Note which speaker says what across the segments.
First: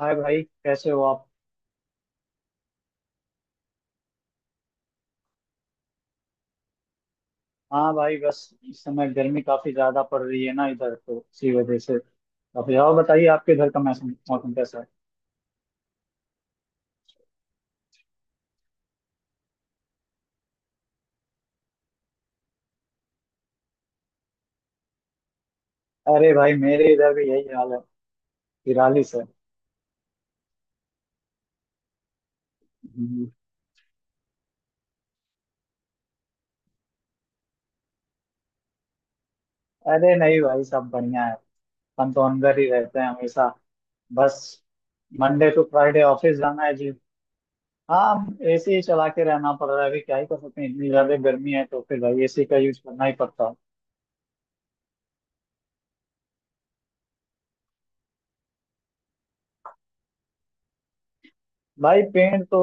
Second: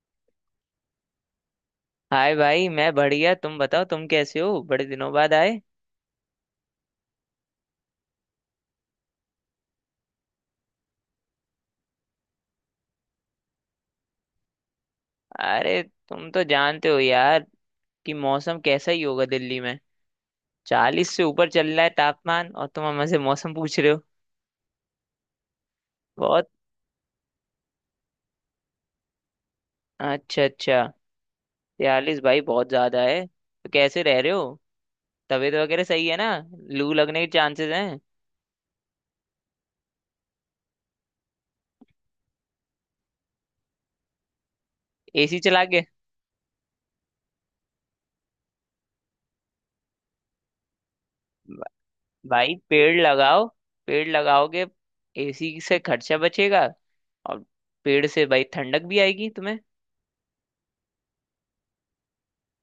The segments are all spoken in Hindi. Speaker 1: हाय भाई, कैसे हो आप?
Speaker 2: हाय भाई, मैं बढ़िया। तुम बताओ, तुम कैसे हो? बड़े दिनों बाद आए।
Speaker 1: हाँ भाई, बस। इस समय गर्मी काफी ज्यादा पड़ रही है ना इधर, तो इसी वजह से काफी। और बताइए, आपके इधर का मौसम मौसम कैसा है?
Speaker 2: अरे, तुम तो जानते हो यार कि मौसम कैसा ही होगा दिल्ली में। 40 से ऊपर चल रहा है तापमान, और तुम हमसे मौसम पूछ रहे हो।
Speaker 1: अरे
Speaker 2: बहुत।
Speaker 1: भाई, मेरे इधर भी यही हाल है। 43 है।
Speaker 2: अच्छा अच्छा, 42? भाई बहुत ज्यादा है,
Speaker 1: हम्म।
Speaker 2: तो कैसे रह रहे हो? तबीयत वगैरह सही है ना? लू लगने के चांसेस हैं।
Speaker 1: अरे नहीं भाई, सब बढ़िया है। हम तो अंदर ही रहते हैं हमेशा। बस,
Speaker 2: एसी
Speaker 1: मंडे टू
Speaker 2: चला के?
Speaker 1: फ्राइडे ऑफिस जाना है जी। हाँ, एसी ही चला के रहना पड़ रहा है। अभी क्या ही कर सकते हैं, इतनी ज्यादा गर्मी
Speaker 2: ब-
Speaker 1: है तो फिर भाई एसी
Speaker 2: भाई
Speaker 1: का यूज
Speaker 2: पेड़
Speaker 1: करना ही
Speaker 2: लगाओ।
Speaker 1: पड़ता है।
Speaker 2: पेड़ लगाओगे, एसी से खर्चा बचेगा। और पेड़ से भाई ठंडक भी आएगी तुम्हें।
Speaker 1: भाई पेड़ तो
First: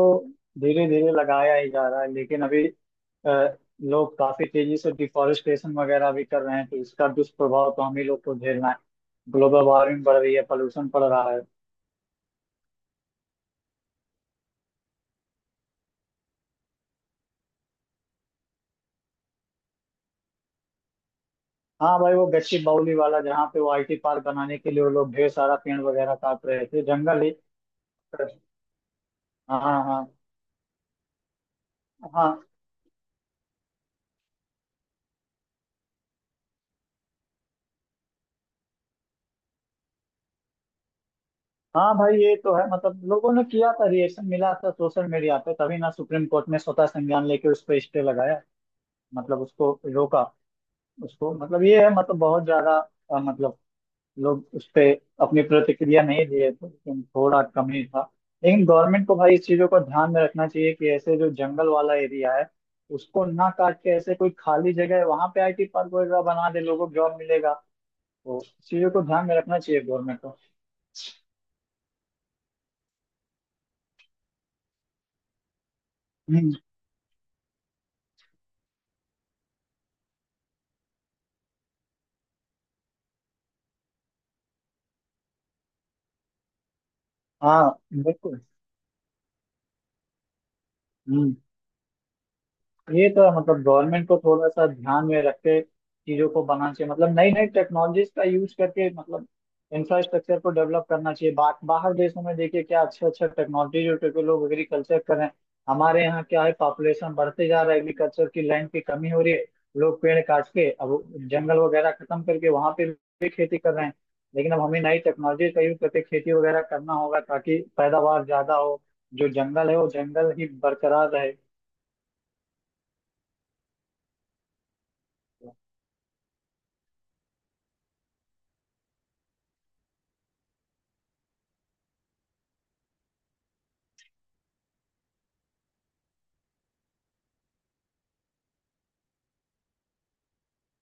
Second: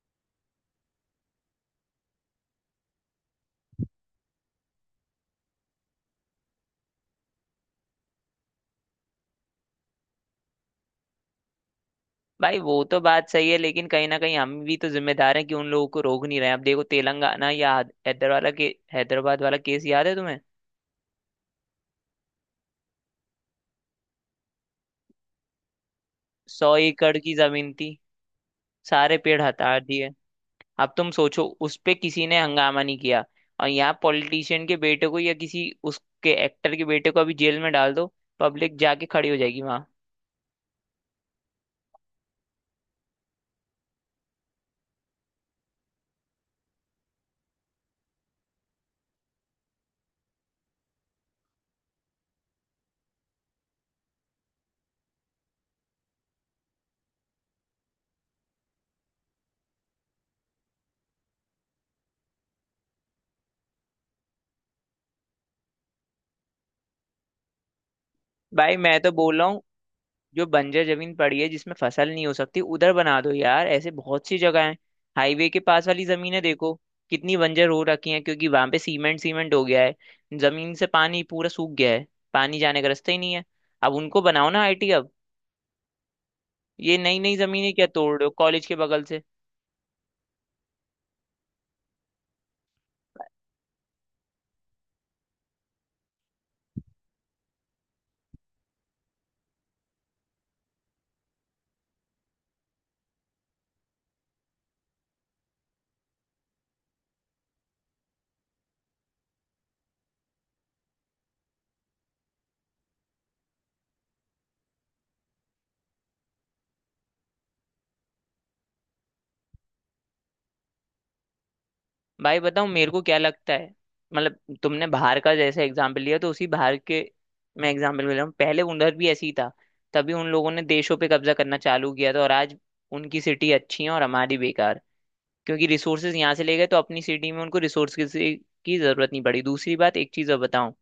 Speaker 1: धीरे धीरे लगाया ही जा रहा है, लेकिन अभी अ, लोग काफी तेजी से डिफॉरेस्टेशन वगैरह भी कर रहे हैं, तो इसका दुष्प्रभाव तो हम ही लोग को झेलना है। ग्लोबल वार्मिंग बढ़ रही है, पोल्यूशन बढ़ रहा है।
Speaker 2: भाई वो तो बात सही है, लेकिन कहीं ना कहीं हम भी तो जिम्मेदार हैं कि उन लोगों को रोक नहीं रहे हैं। अब देखो, तेलंगाना या हैदराबाद वाला के हैदराबाद वाला केस याद है तुम्हें?
Speaker 1: हाँ भाई, वो गच्ची बाउली वाला जहाँ पे वो आईटी पार्क बनाने के लिए वो लोग ढेर सारा पेड़ वगैरह काट रहे
Speaker 2: सौ
Speaker 1: थे,
Speaker 2: एकड़
Speaker 1: जंगल ही।
Speaker 2: की जमीन थी, सारे पेड़
Speaker 1: हाँ
Speaker 2: हटा
Speaker 1: हाँ।
Speaker 2: दिए। अब तुम सोचो, उस पे किसी ने
Speaker 1: हाँ।
Speaker 2: हंगामा नहीं किया। और यहाँ पॉलिटिशियन के बेटे को या किसी उसके एक्टर के बेटे को अभी जेल में डाल दो, पब्लिक जाके खड़ी हो जाएगी वहां।
Speaker 1: हाँ भाई ये तो है, मतलब लोगों ने किया था, रिएक्शन मिला था सोशल मीडिया पे, तभी ना सुप्रीम कोर्ट ने स्वतः संज्ञान लेके उस पर स्टे लगाया, मतलब उसको रोका। उसको मतलब ये है, मतलब बहुत ज्यादा मतलब लोग उस पे अपनी प्रतिक्रिया नहीं दिए थे, लेकिन थोड़ा कम ही था। लेकिन गवर्नमेंट को भाई इस चीजों को ध्यान में रखना चाहिए कि ऐसे जो जंगल वाला एरिया है उसको ना काट के, ऐसे कोई खाली जगह है वहां पे आईटी पार्क वगैरह बना दे, लोगों को जॉब मिलेगा। तो इस
Speaker 2: भाई
Speaker 1: चीजों
Speaker 2: मैं
Speaker 1: को
Speaker 2: तो
Speaker 1: ध्यान में
Speaker 2: बोल रहा
Speaker 1: रखना
Speaker 2: हूँ,
Speaker 1: चाहिए गवर्नमेंट को।
Speaker 2: जो बंजर जमीन पड़ी है जिसमें फसल नहीं हो सकती, उधर बना दो यार। ऐसे बहुत सी जगह है। हाईवे के पास वाली जमीनें
Speaker 1: हम्म।
Speaker 2: देखो, कितनी बंजर हो रखी हैं, क्योंकि वहां पे सीमेंट सीमेंट हो गया है। जमीन से पानी पूरा सूख गया है, पानी जाने का रास्ता ही नहीं है। अब उनको बनाओ ना आईटी। अब ये नई नई
Speaker 1: हाँ
Speaker 2: जमीनें क्या तोड़ रहे हो
Speaker 1: बिल्कुल।
Speaker 2: कॉलेज के बगल से?
Speaker 1: हम्म। ये तो है, मतलब गवर्नमेंट को थोड़ा सा ध्यान में रख के चीजों को बनाना चाहिए, मतलब नई नई टेक्नोलॉजीज का यूज करके, मतलब इंफ्रास्ट्रक्चर को डेवलप करना चाहिए। बाहर देशों में देखिए क्या अच्छा अच्छा टेक्नोलॉजी जो टेके लोग एग्रीकल्चर कर रहे हैं। हमारे यहाँ क्या है, पॉपुलेशन बढ़ते जा रहा है, एग्रीकल्चर की लैंड की कमी हो रही है। लोग पेड़ काट के अब जंगल वगैरह खत्म करके वहां पे भी खेती कर रहे हैं। लेकिन अब हमें नई टेक्नोलॉजी का यूज करके खेती वगैरह करना होगा, ताकि पैदावार ज्यादा हो, जो जंगल है वो जंगल ही बरकरार रहे।
Speaker 2: भाई बताओ मेरे को क्या लगता है। मतलब तुमने बाहर का जैसे एग्जाम्पल लिया, तो उसी बाहर के मैं एग्जाम्पल ले रहा हूँ। पहले उधर भी ऐसी ही था। तभी उन लोगों ने देशों पे कब्जा करना चालू किया था, और आज उनकी सिटी अच्छी है और हमारी बेकार। क्योंकि रिसोर्सेज यहाँ से ले गए, तो अपनी सिटी में उनको रिसोर्स की जरूरत नहीं पड़ी। दूसरी बात, एक चीज़ और बताऊं,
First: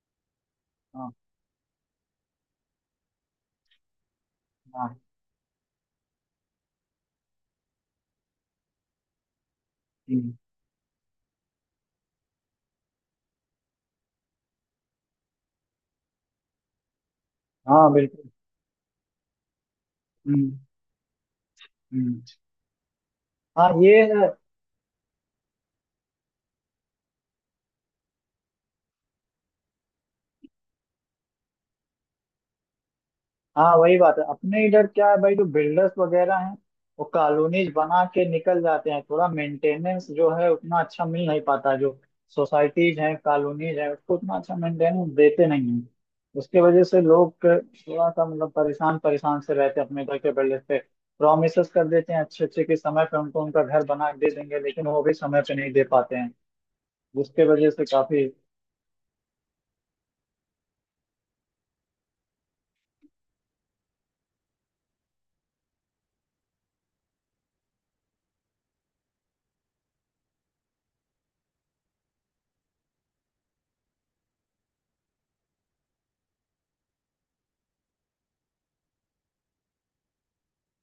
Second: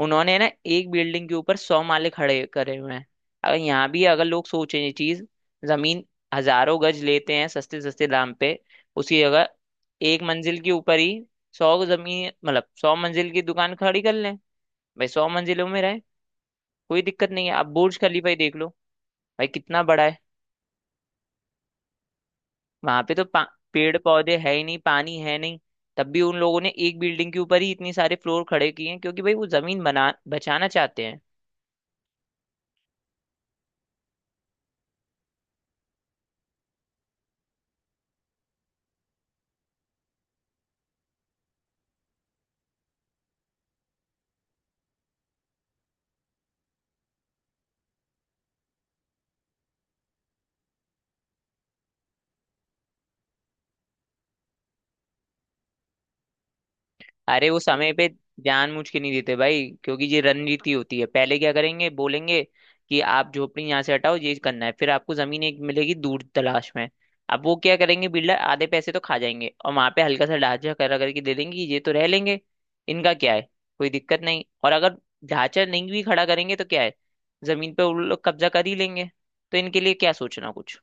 Speaker 2: उन्होंने ना एक
Speaker 1: हाँ।
Speaker 2: बिल्डिंग के ऊपर 100 माले खड़े करे हुए हैं। अगर यहाँ भी अगर लोग सोचें ये
Speaker 1: हाँ।
Speaker 2: चीज, जमीन हजारों गज लेते हैं सस्ते सस्ते दाम पे, उसी जगह एक
Speaker 1: हम्म,
Speaker 2: मंजिल के ऊपर ही सौ जमीन मतलब 100 मंजिल की दुकान खड़ी कर लें। भाई 100 मंजिलों में रहे, कोई दिक्कत नहीं है। आप
Speaker 1: हाँ
Speaker 2: बुर्ज खलीफा
Speaker 1: बिल्कुल।
Speaker 2: ही देख लो, भाई कितना बड़ा है।
Speaker 1: हम्म। हम्म।
Speaker 2: वहां पे तो
Speaker 1: हाँ
Speaker 2: पेड़
Speaker 1: ये है।
Speaker 2: पौधे है ही नहीं, पानी है नहीं। तब भी उन लोगों ने एक बिल्डिंग के ऊपर ही इतनी सारे फ्लोर खड़े किए हैं, क्योंकि भाई वो जमीन बना बचाना चाहते हैं।
Speaker 1: हाँ वही बात है, अपने इधर क्या है भाई, जो बिल्डर्स वगैरह हैं वो कॉलोनीज बना के निकल जाते हैं, थोड़ा मेंटेनेंस जो है उतना अच्छा मिल नहीं पाता। जो सोसाइटीज हैं, कॉलोनीज हैं, उसको उतना अच्छा मेंटेनेंस देते नहीं हैं। उसके वजह से लोग थोड़ा सा, मतलब परेशान परेशान से रहते हैं अपने इधर के बिल्डर्स पे। प्रोमिसेस कर देते हैं अच्छे अच्छे के, समय पे उनको उनका घर बना के दे देंगे, लेकिन वो भी समय पे नहीं दे पाते हैं। जिसके
Speaker 2: अरे वो
Speaker 1: वजह से
Speaker 2: समय पे
Speaker 1: काफी।
Speaker 2: जानबूझ के नहीं देते भाई, क्योंकि ये रणनीति होती है। पहले क्या करेंगे, बोलेंगे कि आप झोपड़ी यहाँ से हटाओ, ये करना है, फिर आपको जमीन एक मिलेगी दूर तलाश में। अब वो क्या करेंगे, बिल्डर आधे पैसे तो खा जाएंगे और वहां पे हल्का सा ढांचा करा करके दे देंगे कि ये तो रह लेंगे, इनका क्या है, कोई दिक्कत नहीं। और अगर ढांचा नहीं भी खड़ा करेंगे तो क्या है, जमीन पे उन लोग कब्जा कर ही लेंगे। तो इनके लिए क्या सोचना कुछ,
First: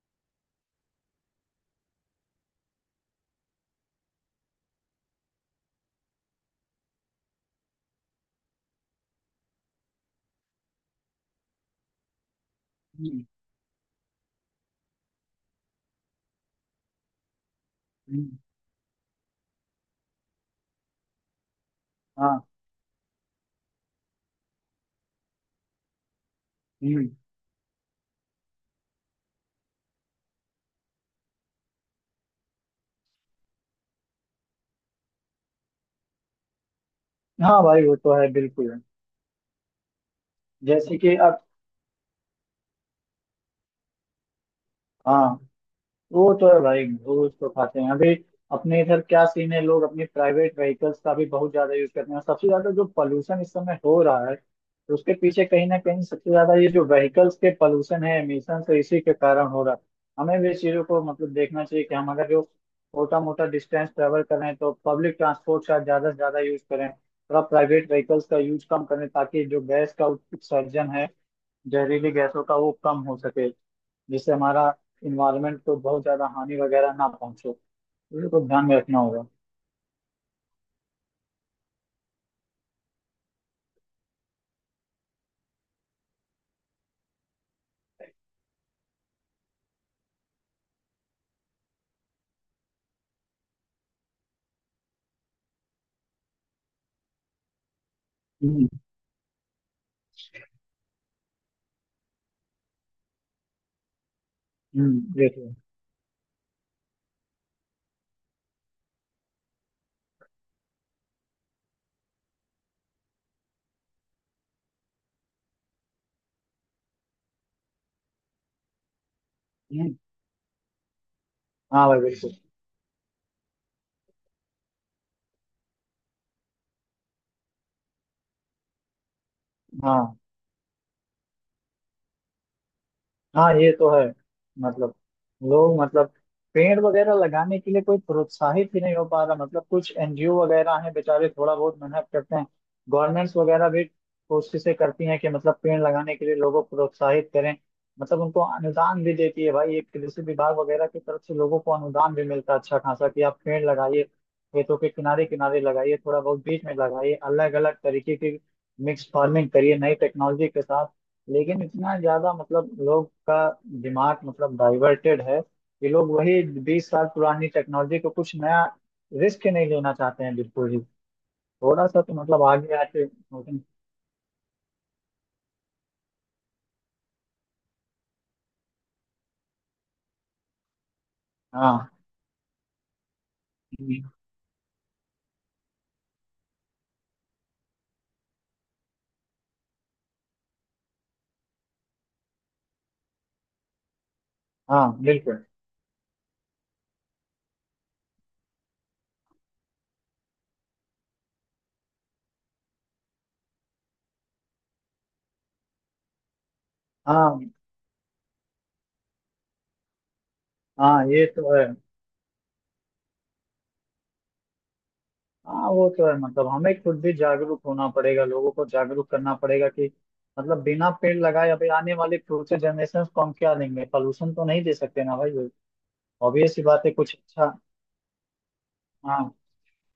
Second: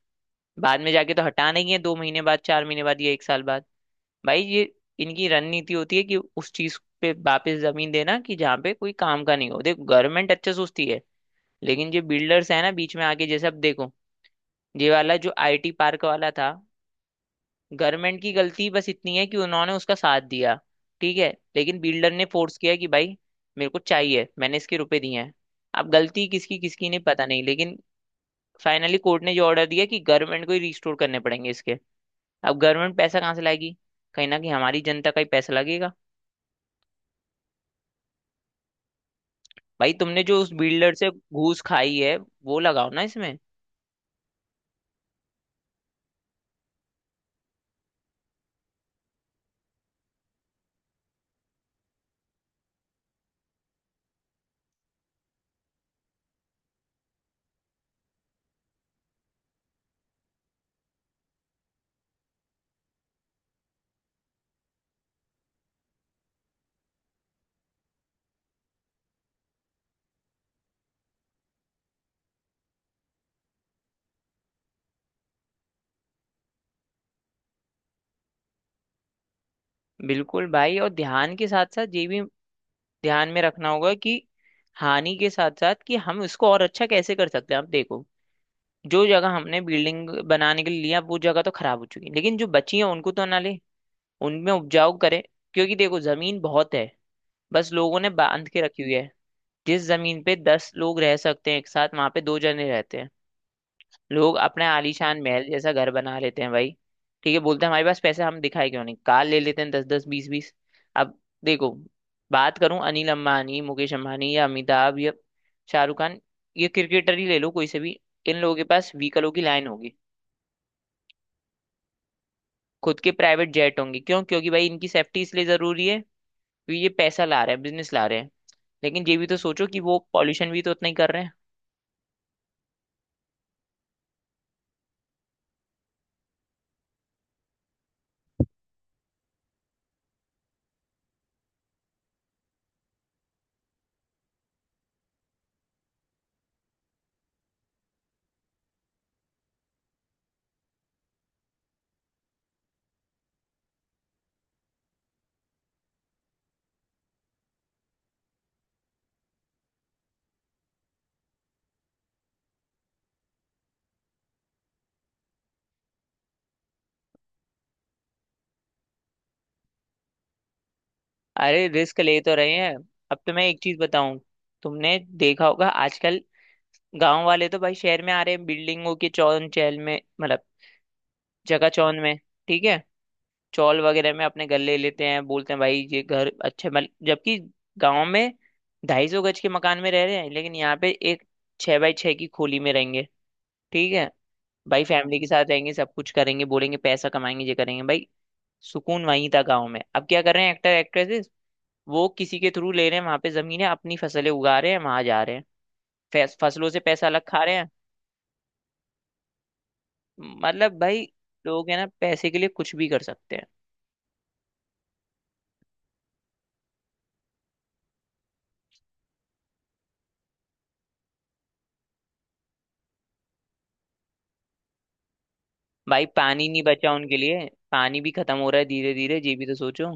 Speaker 2: बाद में जाके तो हटाना ही है, 2 महीने बाद, 4 महीने बाद, या एक साल बाद। भाई ये इनकी रणनीति होती है कि उस चीज पे वापस जमीन देना कि जहाँ पे कोई काम का नहीं हो। देखो गवर्नमेंट अच्छे सोचती है, लेकिन जो बिल्डर्स है ना बीच में
Speaker 1: हम्म,
Speaker 2: आके, जैसे अब देखो, ये वाला जो आईटी पार्क वाला था, गवर्नमेंट की
Speaker 1: हम्म,
Speaker 2: गलती बस इतनी है कि उन्होंने उसका साथ दिया, ठीक है। लेकिन बिल्डर ने
Speaker 1: हाँ।
Speaker 2: फोर्स किया कि भाई मेरे को चाहिए, मैंने इसके रुपए दिए हैं। अब गलती किसकी किसकी नहीं
Speaker 1: हम्म।
Speaker 2: पता नहीं, लेकिन फाइनली कोर्ट ने जो ऑर्डर दिया कि गवर्नमेंट को ही रिस्टोर करने पड़ेंगे इसके। अब गवर्नमेंट पैसा कहाँ से लाएगी, कहीं ना कहीं हमारी जनता का ही पैसा लगेगा।
Speaker 1: हाँ भाई, वो तो है बिल्कुल।
Speaker 2: भाई तुमने जो उस बिल्डर
Speaker 1: जैसे
Speaker 2: से
Speaker 1: कि अब।
Speaker 2: घूस खाई है, वो लगाओ ना इसमें।
Speaker 1: हाँ वो तो है भाई, घूस तो खाते हैं अभी। अपने इधर क्या सीन है, लोग अपने प्राइवेट व्हीकल्स का भी बहुत ज्यादा यूज करते हैं। सबसे ज्यादा जो पोल्यूशन इस समय हो रहा है, तो उसके पीछे कहीं ना कहीं सबसे ज्यादा ये जो व्हीकल्स के पोल्यूशन है, एमिशन है, इसी के कारण हो रहा है। हमें भी इस चीजों को, मतलब देखना चाहिए कि हम अगर जो छोटा मोटा डिस्टेंस ट्रेवल कर रहे हैं, तो पब्लिक ट्रांसपोर्ट का ज्यादा से ज्यादा यूज करें, थोड़ा प्राइवेट व्हीकल्स का यूज कम करें, ताकि जो गैस का उत्सर्जन है, जहरीली गैसों का, वो कम हो सके, जिससे हमारा इन्वायरमेंट को बहुत ज्यादा हानि वगैरह ना पहुंचे। ये तो ध्यान में रखना होगा।
Speaker 2: बिल्कुल भाई, और ध्यान के साथ साथ ये भी ध्यान में रखना होगा कि हानि के साथ साथ कि हम इसको और अच्छा कैसे कर सकते हैं। आप देखो, जो जगह हमने बिल्डिंग बनाने के लिए लिया वो जगह तो खराब हो चुकी है, लेकिन जो बची है उनको तो ना ले, उनमें उपजाऊ करें। क्योंकि देखो जमीन बहुत है, बस लोगों ने बांध के
Speaker 1: हम्म।
Speaker 2: रखी हुई है। जिस जमीन पे 10 लोग रह सकते हैं एक साथ, वहां पे दो जने रहते हैं। लोग अपने आलीशान महल
Speaker 1: देखिए।
Speaker 2: जैसा घर बना लेते हैं भाई। ठीक है, बोलते हैं हमारे पास पैसे, हम दिखाए क्यों नहीं, कार ले लेते हैं दस दस बीस बीस। अब देखो, बात करूं अनिल अंबानी, मुकेश अंबानी या अमिताभ या शाहरुख खान, ये क्रिकेटर ही ले लो कोई से भी, इन लोगों के पास व्हीकलों की लाइन होगी।
Speaker 1: हम्म। हाँ भाई बिल्कुल।
Speaker 2: खुद के प्राइवेट जेट होंगे, क्यों? क्योंकि भाई इनकी सेफ्टी इसलिए जरूरी है, क्योंकि ये पैसा ला रहे हैं, बिजनेस ला रहे हैं। लेकिन ये भी तो सोचो कि वो
Speaker 1: हाँ।
Speaker 2: पॉल्यूशन भी तो उतना ही कर रहे हैं।
Speaker 1: हाँ ये तो है, मतलब लोग, मतलब पेड़ वगैरह लगाने के लिए कोई प्रोत्साहित ही नहीं हो पा रहा, मतलब कुछ एनजीओ वगैरह हैं बेचारे, थोड़ा बहुत मेहनत करते हैं। गवर्नमेंट्स वगैरह भी कोशिशें करती हैं कि मतलब पेड़ लगाने के लिए लोगों को प्रोत्साहित करें, मतलब उनको अनुदान भी देती है भाई। एक कृषि विभाग वगैरह की तरफ से लोगों को अनुदान भी मिलता है अच्छा खासा, कि आप पेड़ लगाइए, खेतों के किनारे किनारे लगाइए, थोड़ा बहुत बीच में लगाइए, अलग अलग तरीके की मिक्स फार्मिंग करिए नई टेक्नोलॉजी के साथ। लेकिन इतना ज्यादा, मतलब लोग का दिमाग, मतलब डाइवर्टेड है कि लोग वही 20 साल पुरानी टेक्नोलॉजी को, कुछ नया रिस्क नहीं लेना चाहते हैं बिल्कुल ही।
Speaker 2: अरे
Speaker 1: थोड़ा
Speaker 2: रिस्क
Speaker 1: सा तो
Speaker 2: ले तो
Speaker 1: मतलब
Speaker 2: रहे
Speaker 1: आगे
Speaker 2: हैं।
Speaker 1: आके
Speaker 2: अब तो मैं
Speaker 1: सोचें।
Speaker 2: एक चीज बताऊं, तुमने देखा होगा आजकल गांव वाले तो भाई शहर में आ रहे हैं बिल्डिंगों के चौन चहल में, मतलब जगह
Speaker 1: हाँ।
Speaker 2: चौन में, ठीक है, चौल
Speaker 1: हम्म,
Speaker 2: वगैरह में अपने गले लेते हैं, बोलते हैं भाई ये घर अच्छे बन, जबकि गांव में 250 गज के मकान में रह रहे हैं, लेकिन यहाँ पे एक 6x6 की खोली में रहेंगे, ठीक है, भाई
Speaker 1: हाँ
Speaker 2: फैमिली के
Speaker 1: बिल्कुल।
Speaker 2: साथ रहेंगे, सब कुछ करेंगे, बोलेंगे पैसा कमाएंगे, ये करेंगे। भाई सुकून वहीं था गांव में। अब क्या कर रहे हैं एक्टर एक्ट्रेसेस, वो किसी के थ्रू ले रहे हैं, वहां पे जमीन है, अपनी फसलें उगा रहे हैं, वहां जा रहे हैं, फसलों से पैसा अलग खा
Speaker 1: हाँ।
Speaker 2: रहे हैं। मतलब भाई,
Speaker 1: हाँ ये तो है।
Speaker 2: लोग है ना पैसे के लिए कुछ भी कर सकते हैं।
Speaker 1: हाँ वो तो है, मतलब हमें खुद भी जागरूक होना पड़ेगा, लोगों को जागरूक करना पड़ेगा कि मतलब बिना पेड़ लगाए अभी आने वाले फ्यूचर जनरेशन को हम क्या देंगे? पॉल्यूशन तो नहीं दे सकते ना भाई।
Speaker 2: भाई पानी
Speaker 1: ऑब्वियस
Speaker 2: नहीं
Speaker 1: सी बात है,
Speaker 2: बचा
Speaker 1: कुछ
Speaker 2: उनके लिए,
Speaker 1: अच्छा।
Speaker 2: पानी भी खत्म हो रहा है धीरे धीरे,
Speaker 1: हाँ।
Speaker 2: ये भी तो सोचो।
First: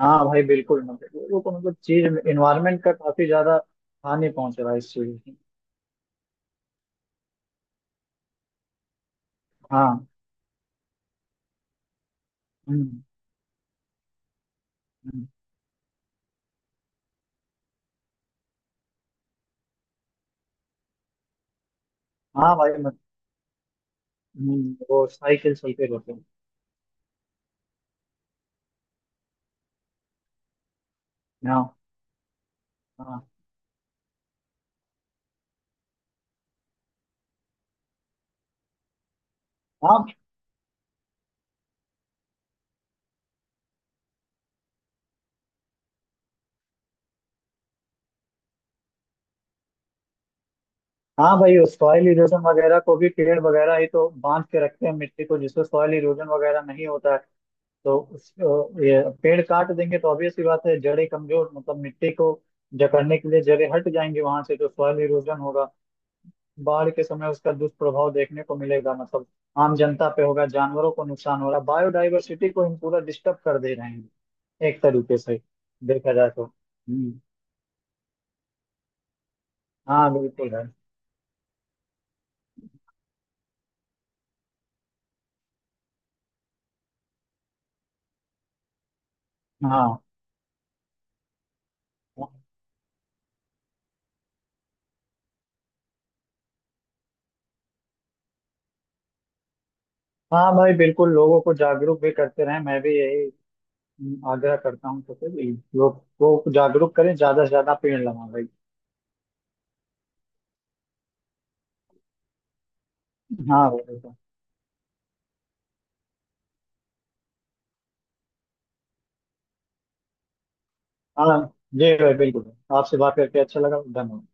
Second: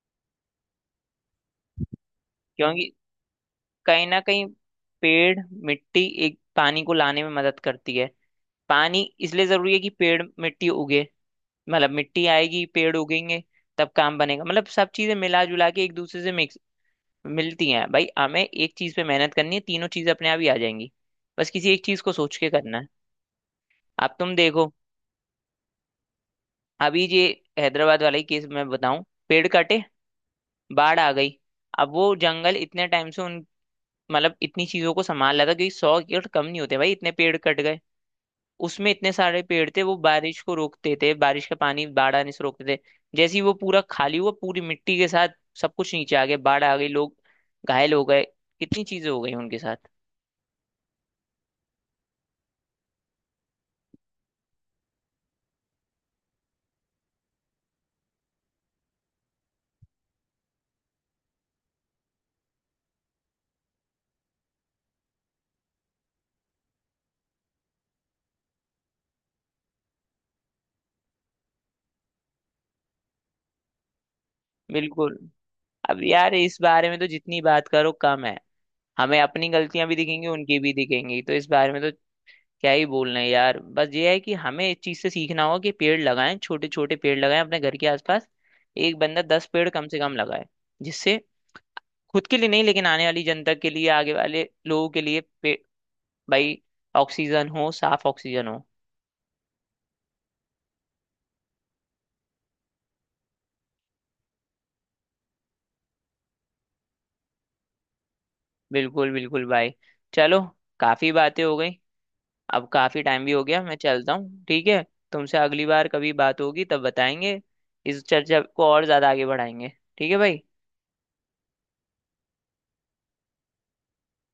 Speaker 1: हाँ भाई बिल्कुल, मतलब लोगों को, मतलब चीज, इन्वायरमेंट
Speaker 2: क्योंकि
Speaker 1: का काफी ज्यादा
Speaker 2: कहीं ना
Speaker 1: हानि
Speaker 2: कहीं
Speaker 1: पहुंच रहा है इस चीज की।
Speaker 2: पेड़ मिट्टी एक पानी को लाने में मदद करती है। पानी इसलिए जरूरी है कि
Speaker 1: हाँ।
Speaker 2: पेड़ मिट्टी उगे, मतलब मिट्टी आएगी पेड़
Speaker 1: हम्म।
Speaker 2: उगेंगे, तब काम बनेगा। मतलब सब चीजें
Speaker 1: हम्म।
Speaker 2: मिला जुला के एक दूसरे से मिक्स मिलती हैं भाई। हमें एक चीज पे मेहनत करनी है, तीनों चीजें अपने आप ही आ जाएंगी, बस किसी एक चीज को सोच के
Speaker 1: हाँ भाई
Speaker 2: करना है।
Speaker 1: मत।
Speaker 2: अब तुम देखो,
Speaker 1: वो साइकिल चलते रहते हैं।
Speaker 2: अभी ये हैदराबाद वाला ही केस मैं बताऊं, पेड़ कटे, बाढ़ आ गई।
Speaker 1: हाँ।
Speaker 2: अब वो जंगल इतने टाइम
Speaker 1: हाँ।
Speaker 2: से उन मतलब इतनी चीजों को संभाल रहा था, क्योंकि 100 एकड़ कम नहीं होते भाई, इतने पेड़ कट गए। उसमें इतने सारे पेड़ थे, वो
Speaker 1: हाँ।
Speaker 2: बारिश को रोकते थे, बारिश का पानी बाढ़ आने से रोकते थे। जैसे ही वो पूरा खाली हुआ, पूरी मिट्टी के साथ सब कुछ नीचे आ गया, बाढ़ आ गई, लोग घायल हो गए, कितनी चीजें हो गई उनके साथ।
Speaker 1: हाँ भाई, सॉइल इरोजन वगैरह को भी पेड़ वगैरह ही तो बांध के रखते हैं मिट्टी को, जिससे सॉइल इरोजन वगैरह नहीं होता है। तो उस ये पेड़ काट देंगे तो ऑब्वियस सी बात है, जड़ें कमजोर, मतलब मिट्टी को जकड़ने के लिए जड़ें हट जाएंगी वहां से, तो सॉइल इरोजन होगा। बाढ़ के समय उसका दुष्प्रभाव देखने को मिलेगा, मतलब आम जनता पे होगा। जानवरों को नुकसान हो रहा है, बायोडाइवर्सिटी को हम पूरा डिस्टर्ब कर दे रहे हैं एक
Speaker 2: बिल्कुल।
Speaker 1: तरीके से
Speaker 2: अब
Speaker 1: देखा जाए
Speaker 2: यार
Speaker 1: तो।
Speaker 2: इस बारे में तो
Speaker 1: हम्म।
Speaker 2: जितनी बात करो कम है, हमें अपनी गलतियां भी
Speaker 1: हाँ
Speaker 2: दिखेंगी,
Speaker 1: बिल्कुल
Speaker 2: उनकी
Speaker 1: है।
Speaker 2: भी दिखेंगी, तो इस बारे में तो क्या ही बोलना है यार। बस ये है कि हमें इस चीज से सीखना होगा कि पेड़ लगाएं, छोटे छोटे पेड़ लगाएं अपने घर के आसपास, एक बंदा 10 पेड़ कम से
Speaker 1: हाँ।
Speaker 2: कम लगाए, जिससे खुद के लिए नहीं, लेकिन आने वाली जनता के लिए, आगे वाले लोगों के लिए, भाई ऑक्सीजन हो, साफ ऑक्सीजन हो।
Speaker 1: हाँ भाई बिल्कुल, लोगों को जागरूक भी करते रहें, मैं भी यही आग्रह करता हूँ। तो भी लोग को जागरूक करें, ज्यादा से ज्यादा पेड़ लगाएं भाई।
Speaker 2: बिल्कुल बिल्कुल भाई। चलो, काफी बातें हो गई, अब काफी टाइम भी हो गया,
Speaker 1: हाँ
Speaker 2: मैं
Speaker 1: भाई
Speaker 2: चलता
Speaker 1: बिल्कुल।
Speaker 2: हूँ ठीक है। तुमसे अगली बार कभी बात होगी तब बताएंगे, इस चर्चा को और ज्यादा आगे बढ़ाएंगे। ठीक है भाई।
Speaker 1: हाँ। जी भाई बिल्कुल, आपसे बात करके अच्छा लगा, धन्यवाद।